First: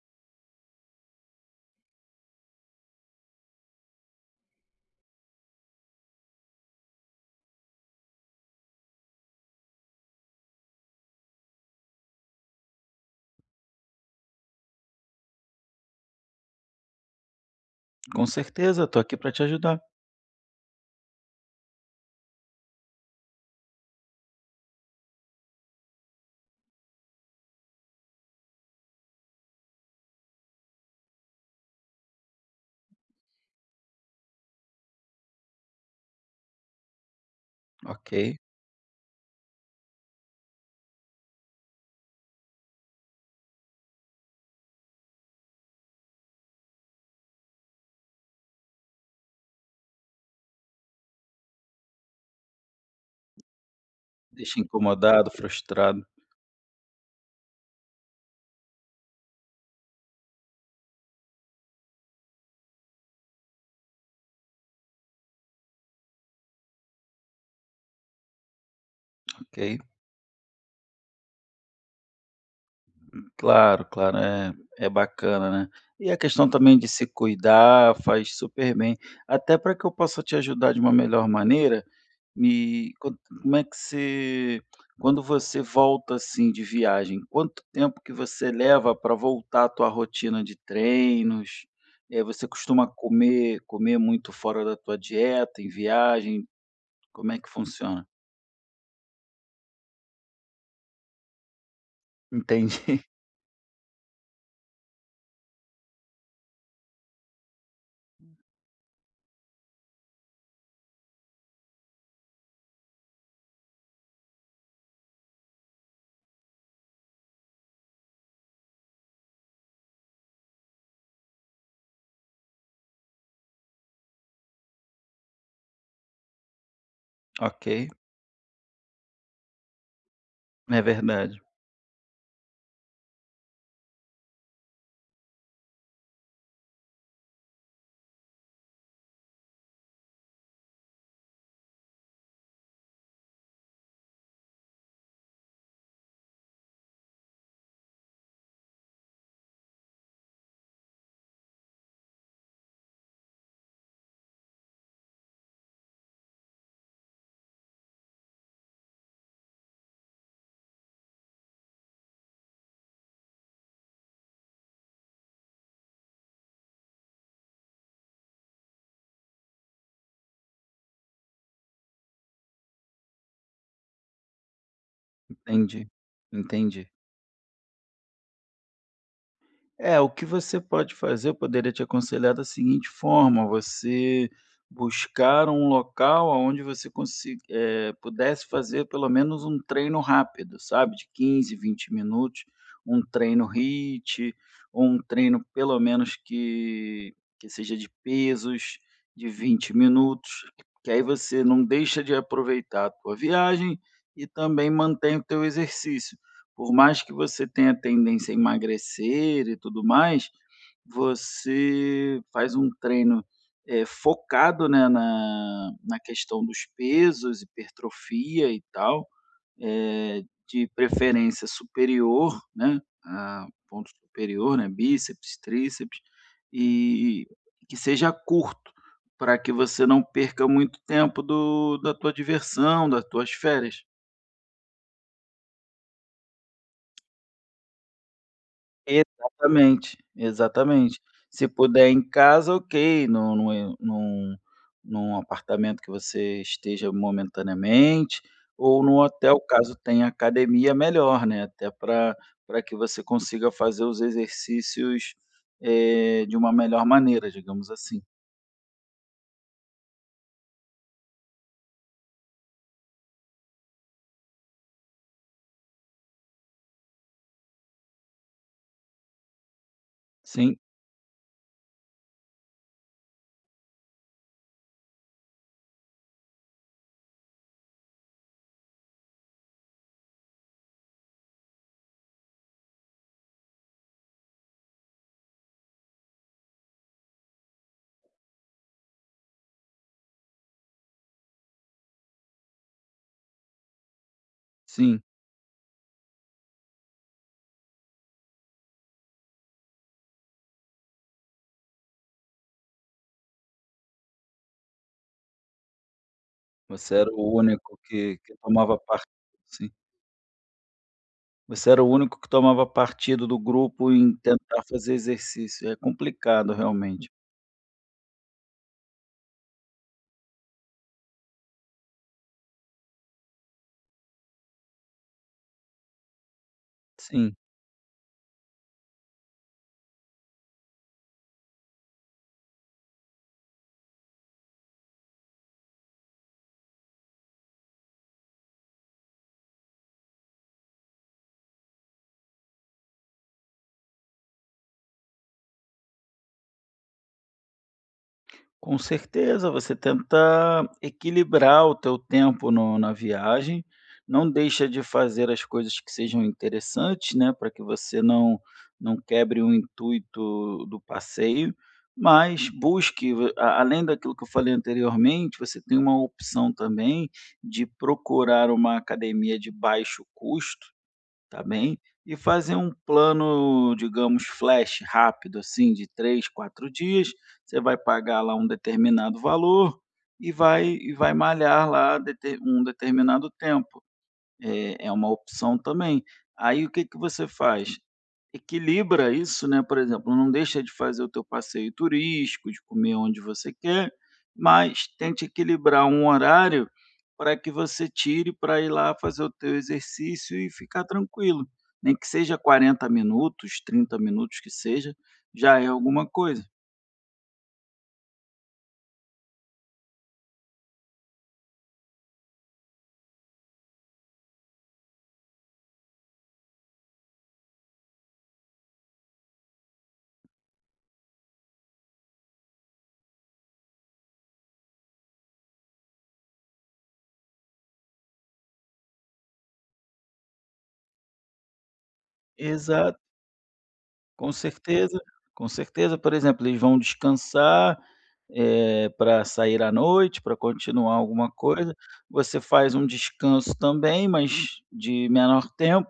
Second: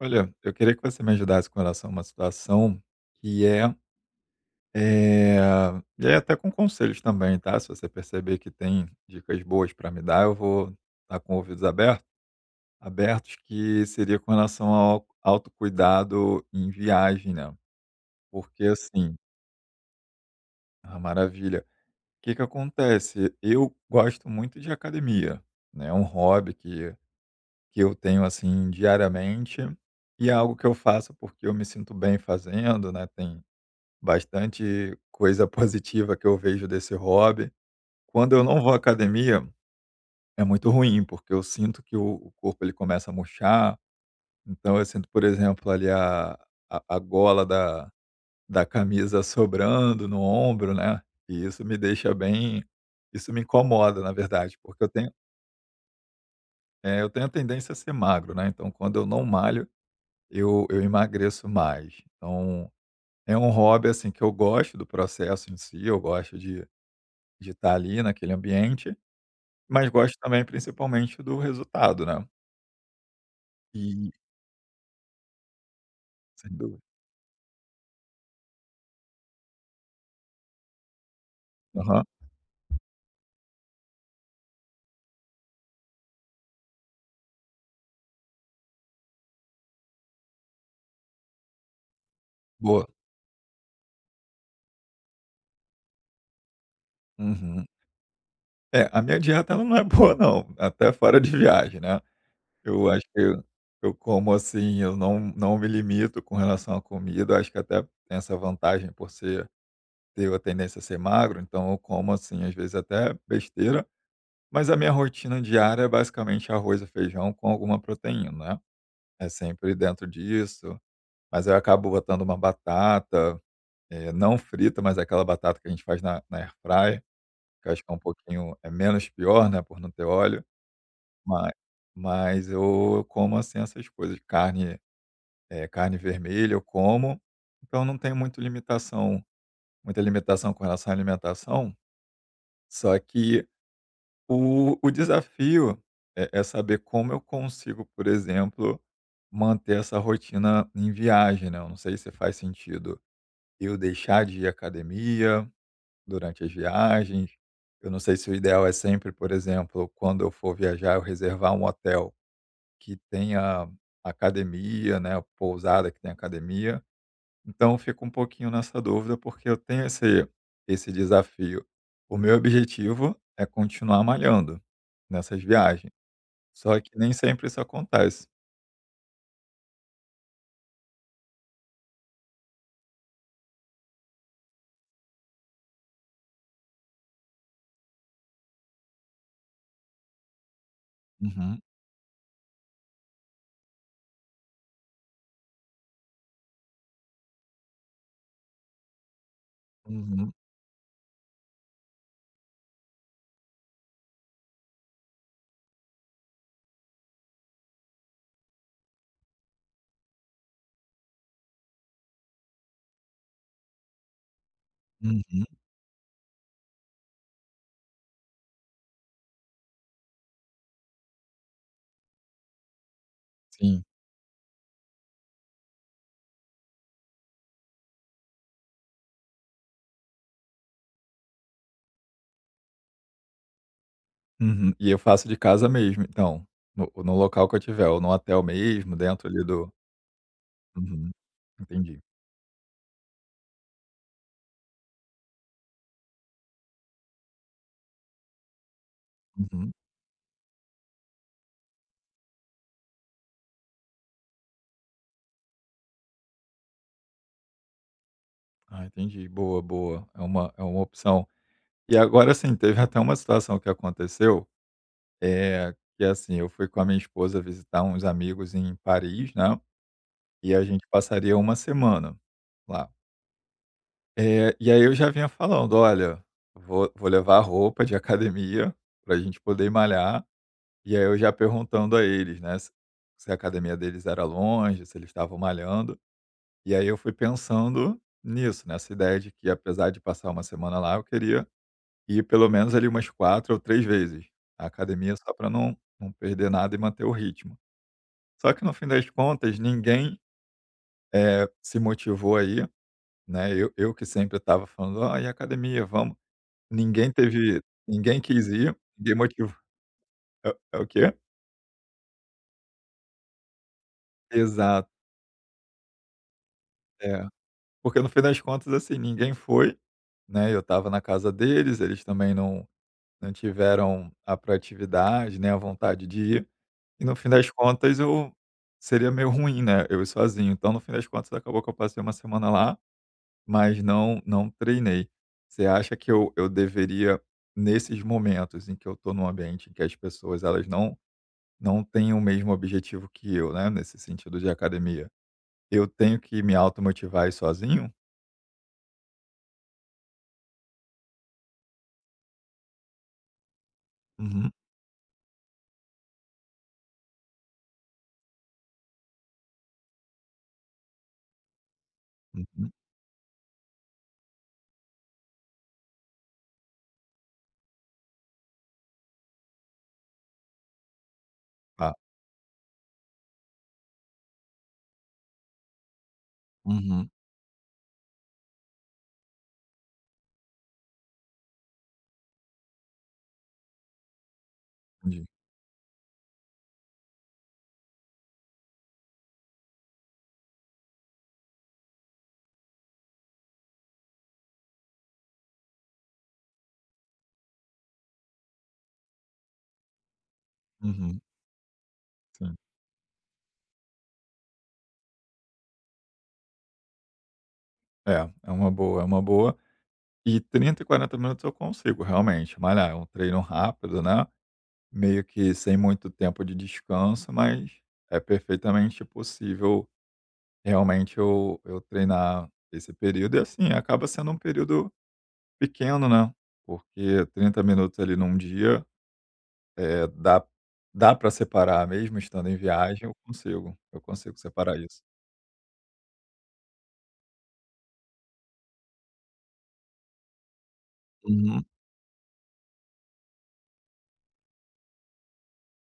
Olha, eu queria que você me ajudasse com relação a uma situação que é, é e aí até com conselhos também, tá? Se você perceber que tem dicas boas para me dar, eu vou estar com ouvidos abertos, abertos, que seria com relação ao autocuidado em viagem, né? Com Porque certeza, estou assim, aqui para te ajudar. ah, maravilha. O que que acontece? Eu gosto muito de academia, né? É um hobby que eu tenho assim diariamente e é algo que eu faço porque eu me sinto bem fazendo, né? Tem bastante coisa positiva que eu vejo desse hobby. Quando Ok. eu não vou à academia, é muito ruim, porque eu sinto que o corpo ele começa a murchar, então eu sinto, por exemplo, ali a a gola da camisa sobrando no ombro, né, e isso me deixa bem isso me incomoda, na verdade, Deixa porque eu tenho incomodado, frustrado, eu tenho a tendência a ser magro, né, então quando eu não malho, eu emagreço mais. Então, é um hobby, assim, que eu gosto do processo em si, eu gosto de estar ali naquele ambiente, ok. mas gosto também principalmente do resultado, né. Claro, E claro, é bacana, né. E a questão sem também dúvida. de se cuidar faz super bem. Até para que eu possa te ajudar de uma melhor maneira, Aham. me co como é que você quando você volta, assim, de viagem, quanto tempo que você leva para voltar à tua rotina de treinos? Você Boa. costuma comer muito fora da tua dieta em viagem? Como é que Uhum. funciona? É, a minha dieta ela não é boa não, até fora de viagem, né. Eu Entendi. acho que eu como, assim, eu não me limito com relação à comida. Eu acho que até tem essa vantagem por ser ter a tendência a ser magro, então eu como, assim, às vezes até besteira, mas a minha rotina diária é basicamente arroz e feijão com alguma proteína, né. É sempre dentro disso. Mas eu acabo botando uma batata, não frita, mas é aquela batata que a gente faz na air fryer, Ok. que eu acho que é um pouquinho é menos pior, né, por não ter óleo, É verdade. ma mas eu como, assim, essas coisas. Carne, carne vermelha eu como, então não tenho muito limitação muita limitação com relação à alimentação, só que o desafio é é saber como eu consigo, por exemplo, manter essa rotina em viagem, né, eu não sei se faz sentido. Eu deixar de ir à academia durante as viagens. Eu não sei se o ideal é sempre, por exemplo, quando eu for viajar, eu reservar um hotel que tenha academia, né, pousada que tenha academia. Então eu fico um pouquinho nessa dúvida porque eu tenho esse esse desafio. O meu objetivo é continuar malhando nessas Entendi. viagens, só Entendi. que nem sempre isso acontece. É, o que você pode fazer, eu poderia te aconselhar da seguinte forma: você buscar um local onde pudesse fazer pelo menos um treino rápido, sabe, de quinze, Uhum, 20 minutos, um treino HIIT, ou um treino pelo menos que seja de pesos de 20 minutos, uhum, que aí você não deixa de aproveitar a tua viagem e também mantém o teu exercício. Por mais que você tenha tendência a emagrecer e tudo mais, você faz um treino, focado, né, uhum, na questão dos pesos, hipertrofia e tal, de preferência superior, né, a sim. ponto superior, né, bíceps, tríceps, e que seja curto, para que você não perca muito tempo do da tua diversão, das tuas férias. Uhum. E eu faço de casa mesmo, então, no local que eu tiver, ou no hotel mesmo, dentro ali do Exatamente, exatamente. uhum, Se puder entendi. em casa, ok, num apartamento que você esteja momentaneamente, ou num hotel, Uhum. caso tenha academia, melhor, né, até para que você consiga fazer os exercícios, de uma melhor maneira, digamos assim. Ah, entendi. Boa, boa. É uma opção. E agora, assim, teve até uma situação que aconteceu, é que assim, eu fui com a minha esposa visitar uns amigos em Paris, né, e Sim, a gente passaria uma semana lá. E aí eu já vinha falando: "Olha, vou levar roupa de academia para a gente poder malhar". E aí eu já perguntando a eles, né, se se a academia deles era longe, se eles estavam malhando. E aí eu fui pensando nisso, nessa ideia de que apesar de passar uma semana lá, eu queria ir pelo menos ali umas 4 ou 3 vezes à sim. academia só para não perder nada e manter o ritmo. Só que no fim das contas ninguém, se motivou aí, né, eu que sempre estava falando: "Ó, e academia, vamos". Você era Ninguém o teve único que ninguém que quis ir, tomava parte ninguém motivou sim. é é o quê? Você era o único que tomava partido do grupo em tentar Exato, fazer exercício. É complicado, realmente. é. Porque no fim das contas, assim, ninguém foi, né, eu estava na casa deles, eles também não tiveram a proatividade, nem a vontade de ir, e no fim Sim, das contas eu seria meio ruim, né, eu ir sozinho. Então no fim das contas acabou que eu passei uma semana lá, mas não treinei. Você acha que eu deveria, nesses momentos em que eu estou num ambiente em que as pessoas elas não têm o mesmo objetivo que eu, né, nesse sentido de academia, eu tenho que me automotivar a ir sozinho? com certeza. Você tenta equilibrar o teu tempo na viagem, não Uhum, deixa de fazer as coisas que sejam interessantes, né, para que você não quebre o intuito do passeio, mas uhum. busque v a além daquilo que eu falei anteriormente, você tem uma opção também de procurar uma academia de baixo custo. Tá bem? E fazer um plano, digamos, flash rápido, assim, de 3, quatro dias. Uhum, Você vai pagar lá um determinado valor e vai malhar lá deter um determinado tempo. É uma entendi. opção também. Aí o que que você faz? Equilibra isso, né, por exemplo, não deixa de fazer o teu passeio turístico, de comer onde você quer, mas tente equilibrar um horário para que você tire para ir lá fazer o teu exercício e ficar Uhum, tranquilo. Nem que seja sim. 40 minutos, 30 minutos que seja, já é alguma coisa. É, é uma boa, é uma boa. E 30 e 40 minutos eu consigo realmente malhar, é um treino rápido, né, meio que sem muito tempo de descanso, mas é perfeitamente possível realmente eu treinar esse período e, assim, acaba sendo um período pequeno, né, porque 30 minutos ali num dia, dá dá para separar, mesmo estando em Exato. viagem eu Com consigo separar certeza, isso. com certeza. Por exemplo, eles vão descansar, para sair à noite, para continuar alguma Uhum. coisa. Você faz um descanso também, mas de menor tempo,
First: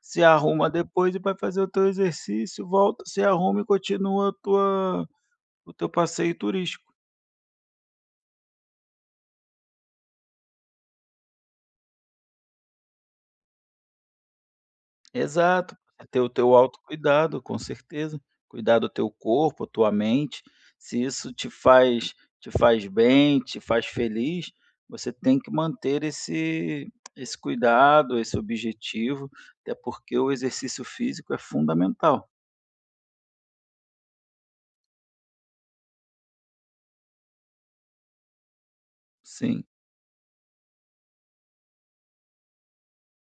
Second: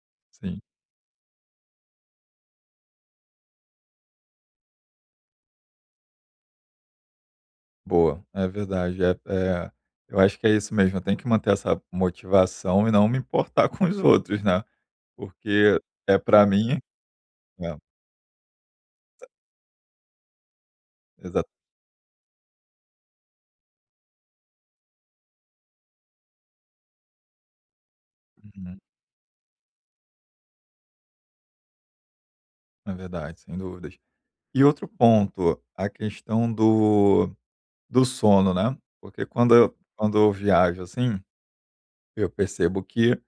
se Sim. arruma depois e vai fazer o teu exercício, volta, se arruma e continua a tua o teu passeio turístico. Boa, é verdade. É, é, eu acho que é isso mesmo. Eu tenho que manter essa motivação e não me importar com os outros, né? Exato, Porque você é ter o para teu mim. autocuidado, com É, certeza. Cuidar do teu corpo, a tua mente, se isso exato. Te faz bem, te faz feliz, você tem que manter esse cuidado, esse Uhum, objetivo, até porque o exercício físico é fundamental. é verdade, sem dúvidas. E outro ponto, a questão do, do sono, né? Porque Sim, quando eu viajo assim, eu percebo que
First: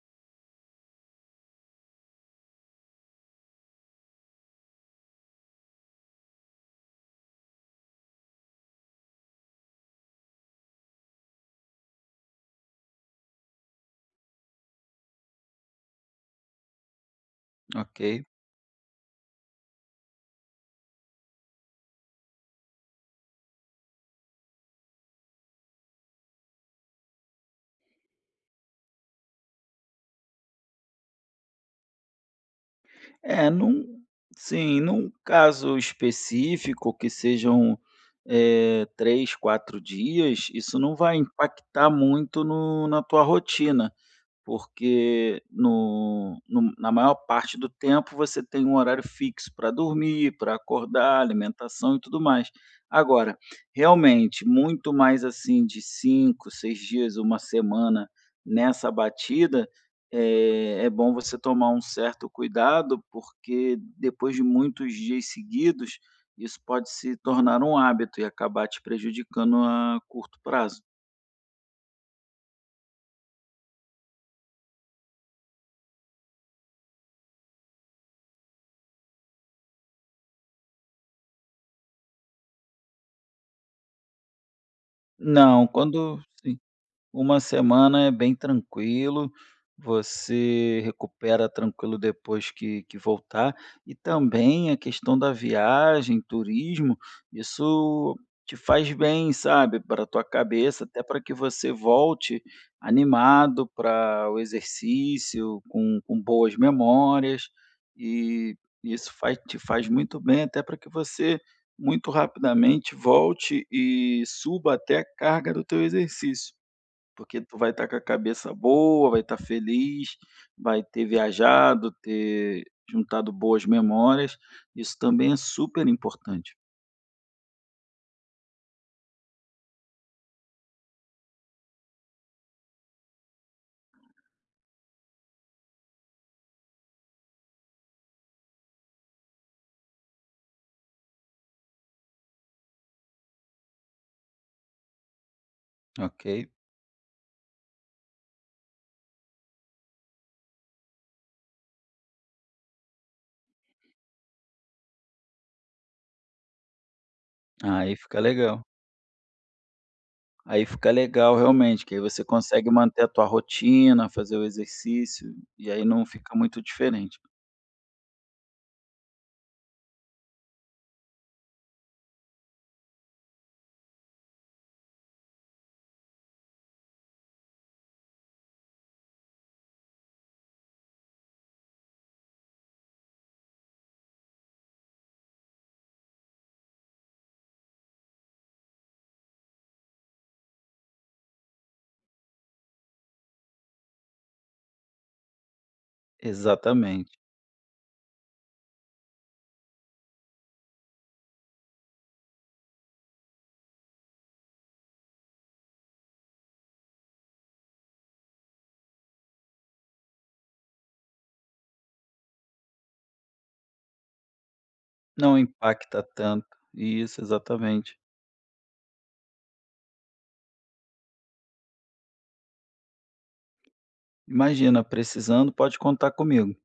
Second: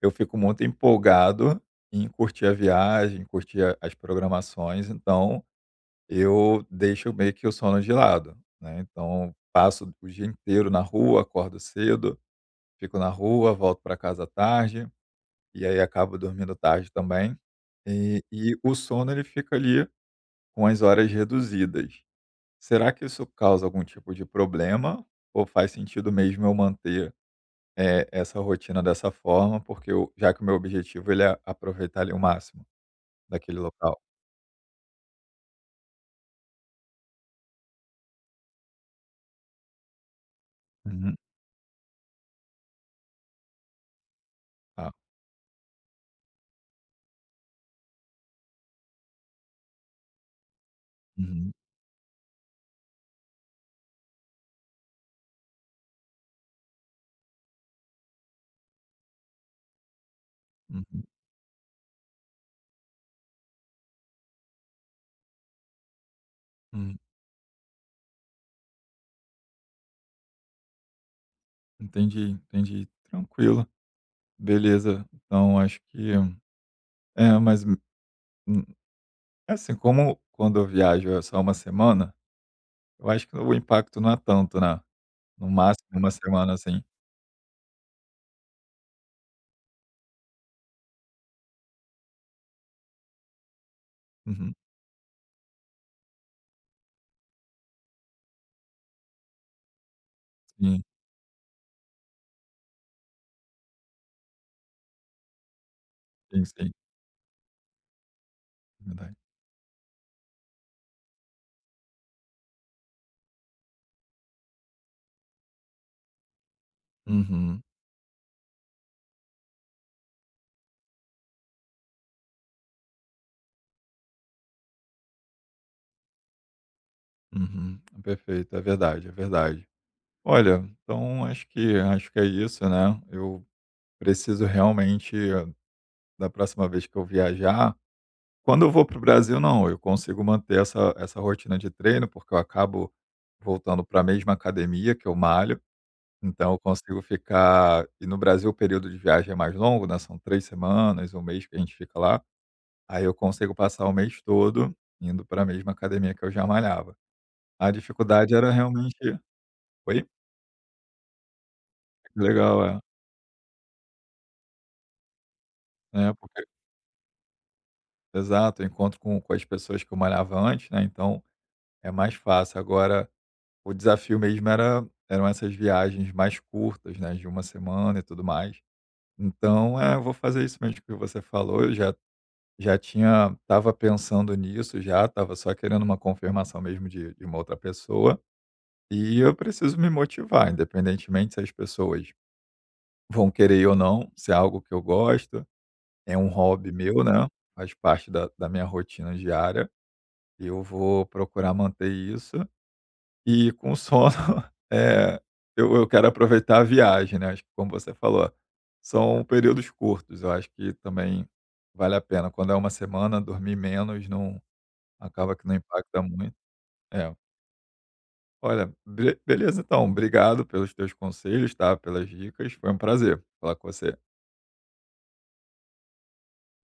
eu fico muito empolgado em curtir a viagem, curtir a- as programações. Então, eu deixo meio que o sono de lado, né, então passo o dia inteiro na rua, acordo cedo, fico na rua, volto para casa à tarde, e aí acabo dormindo tarde também, e ok. o sono ele fica ali com as horas reduzidas. Será que isso causa algum tipo de problema ou faz sentido mesmo eu manter, essa rotina dessa forma, porque eu já que o meu objetivo ele é aproveitar ali o máximo É, daquele num local? sim, num caso específico que sejam, 3, 4 dias, isso não Uhum. vai impactar muito no na tua rotina. Tá. Porque no no na maior parte do tempo você tem um horário fixo para dormir, para acordar, Uhum, alimentação e tudo mais. Agora, realmente, muito mais, assim, de 5 6 dias, uma semana nessa batida, é uhum, bom você tomar um certo cuidado, porque depois de muitos dias seguidos, isso pode uhum. se tornar um hábito e acabar te prejudicando a curto prazo. Entendi, entendi. Tranquilo. Beleza. Então acho que é, mas, hum, assim, como quando eu viajo é só uma semana, eu acho que o impacto não é tanto, né. No Não, máximo uma quando semana, assim. Uma semana é bem tranquilo, você recupera tranquilo depois que voltar, e Uhum. também a questão da viagem, turismo, isso te faz bem, sabe, pra tua Sim, cabeça, até para que você volte animado para o exercício, com sim, boas sim. memórias, e isso Verdade. faz te faz muito bem, até para que você muito rapidamente volte e suba até a carga do teu exercício. Porque tu Uhum, vai estar com a cabeça boa, vai estar feliz, vai ter viajado, ter juntado boas memórias. Isso também é super importante, uhum. Perfeito, é verdade, é verdade. Olha, então acho que é isso, né. Eu preciso realmente da próxima vez que eu viajar. Quando eu vou para o Brasil, não, eu consigo manter essa essa rotina de treino, porque eu acabo voltando para a mesma academia que eu malho, ok? então eu consigo ficar e no Brasil o período de viagem é mais longo, né, são 3 semanas, um mês que a gente fica lá, aí eu consigo passar o mês todo indo para a mesma academia que eu já malhava. A Aí fica dificuldade era legal. realmente Oi? Aí fica legal realmente, que aí você Legal, consegue é. manter a tua rotina, fazer o exercício, e aí não É, fica porque muito diferente. exato, eu encontro com as pessoas que eu malhava antes, né, então é mais fácil. Agora o desafio mesmo era eram essas viagens mais curtas, né, de uma semana e tudo mais. Então, é, eu vou fazer isso mesmo que você falou, eu já já tinha estava pensando nisso já, estava só querendo uma confirmação mesmo de uma outra pessoa, e eu preciso me motivar, independentemente se as pessoas vão querer ou não, se é algo que eu gosto, é um hobby meu, Exatamente. né, faz parte da minha rotina diária, eu vou procurar manter isso. E com sono, eh, eu quero aproveitar a viagem, né, acho que como você falou, são períodos curtos, eu acho que também vale a pena. Quando é uma semana, dormir menos não acaba Não que não impacta impacta muito. tanto. É. Isso, exatamente. Olha, bre beleza então, obrigado pelos teus conselhos, tá, pelas dicas, foi um prazer falar com você. Imagina, precisando, pode contar comigo.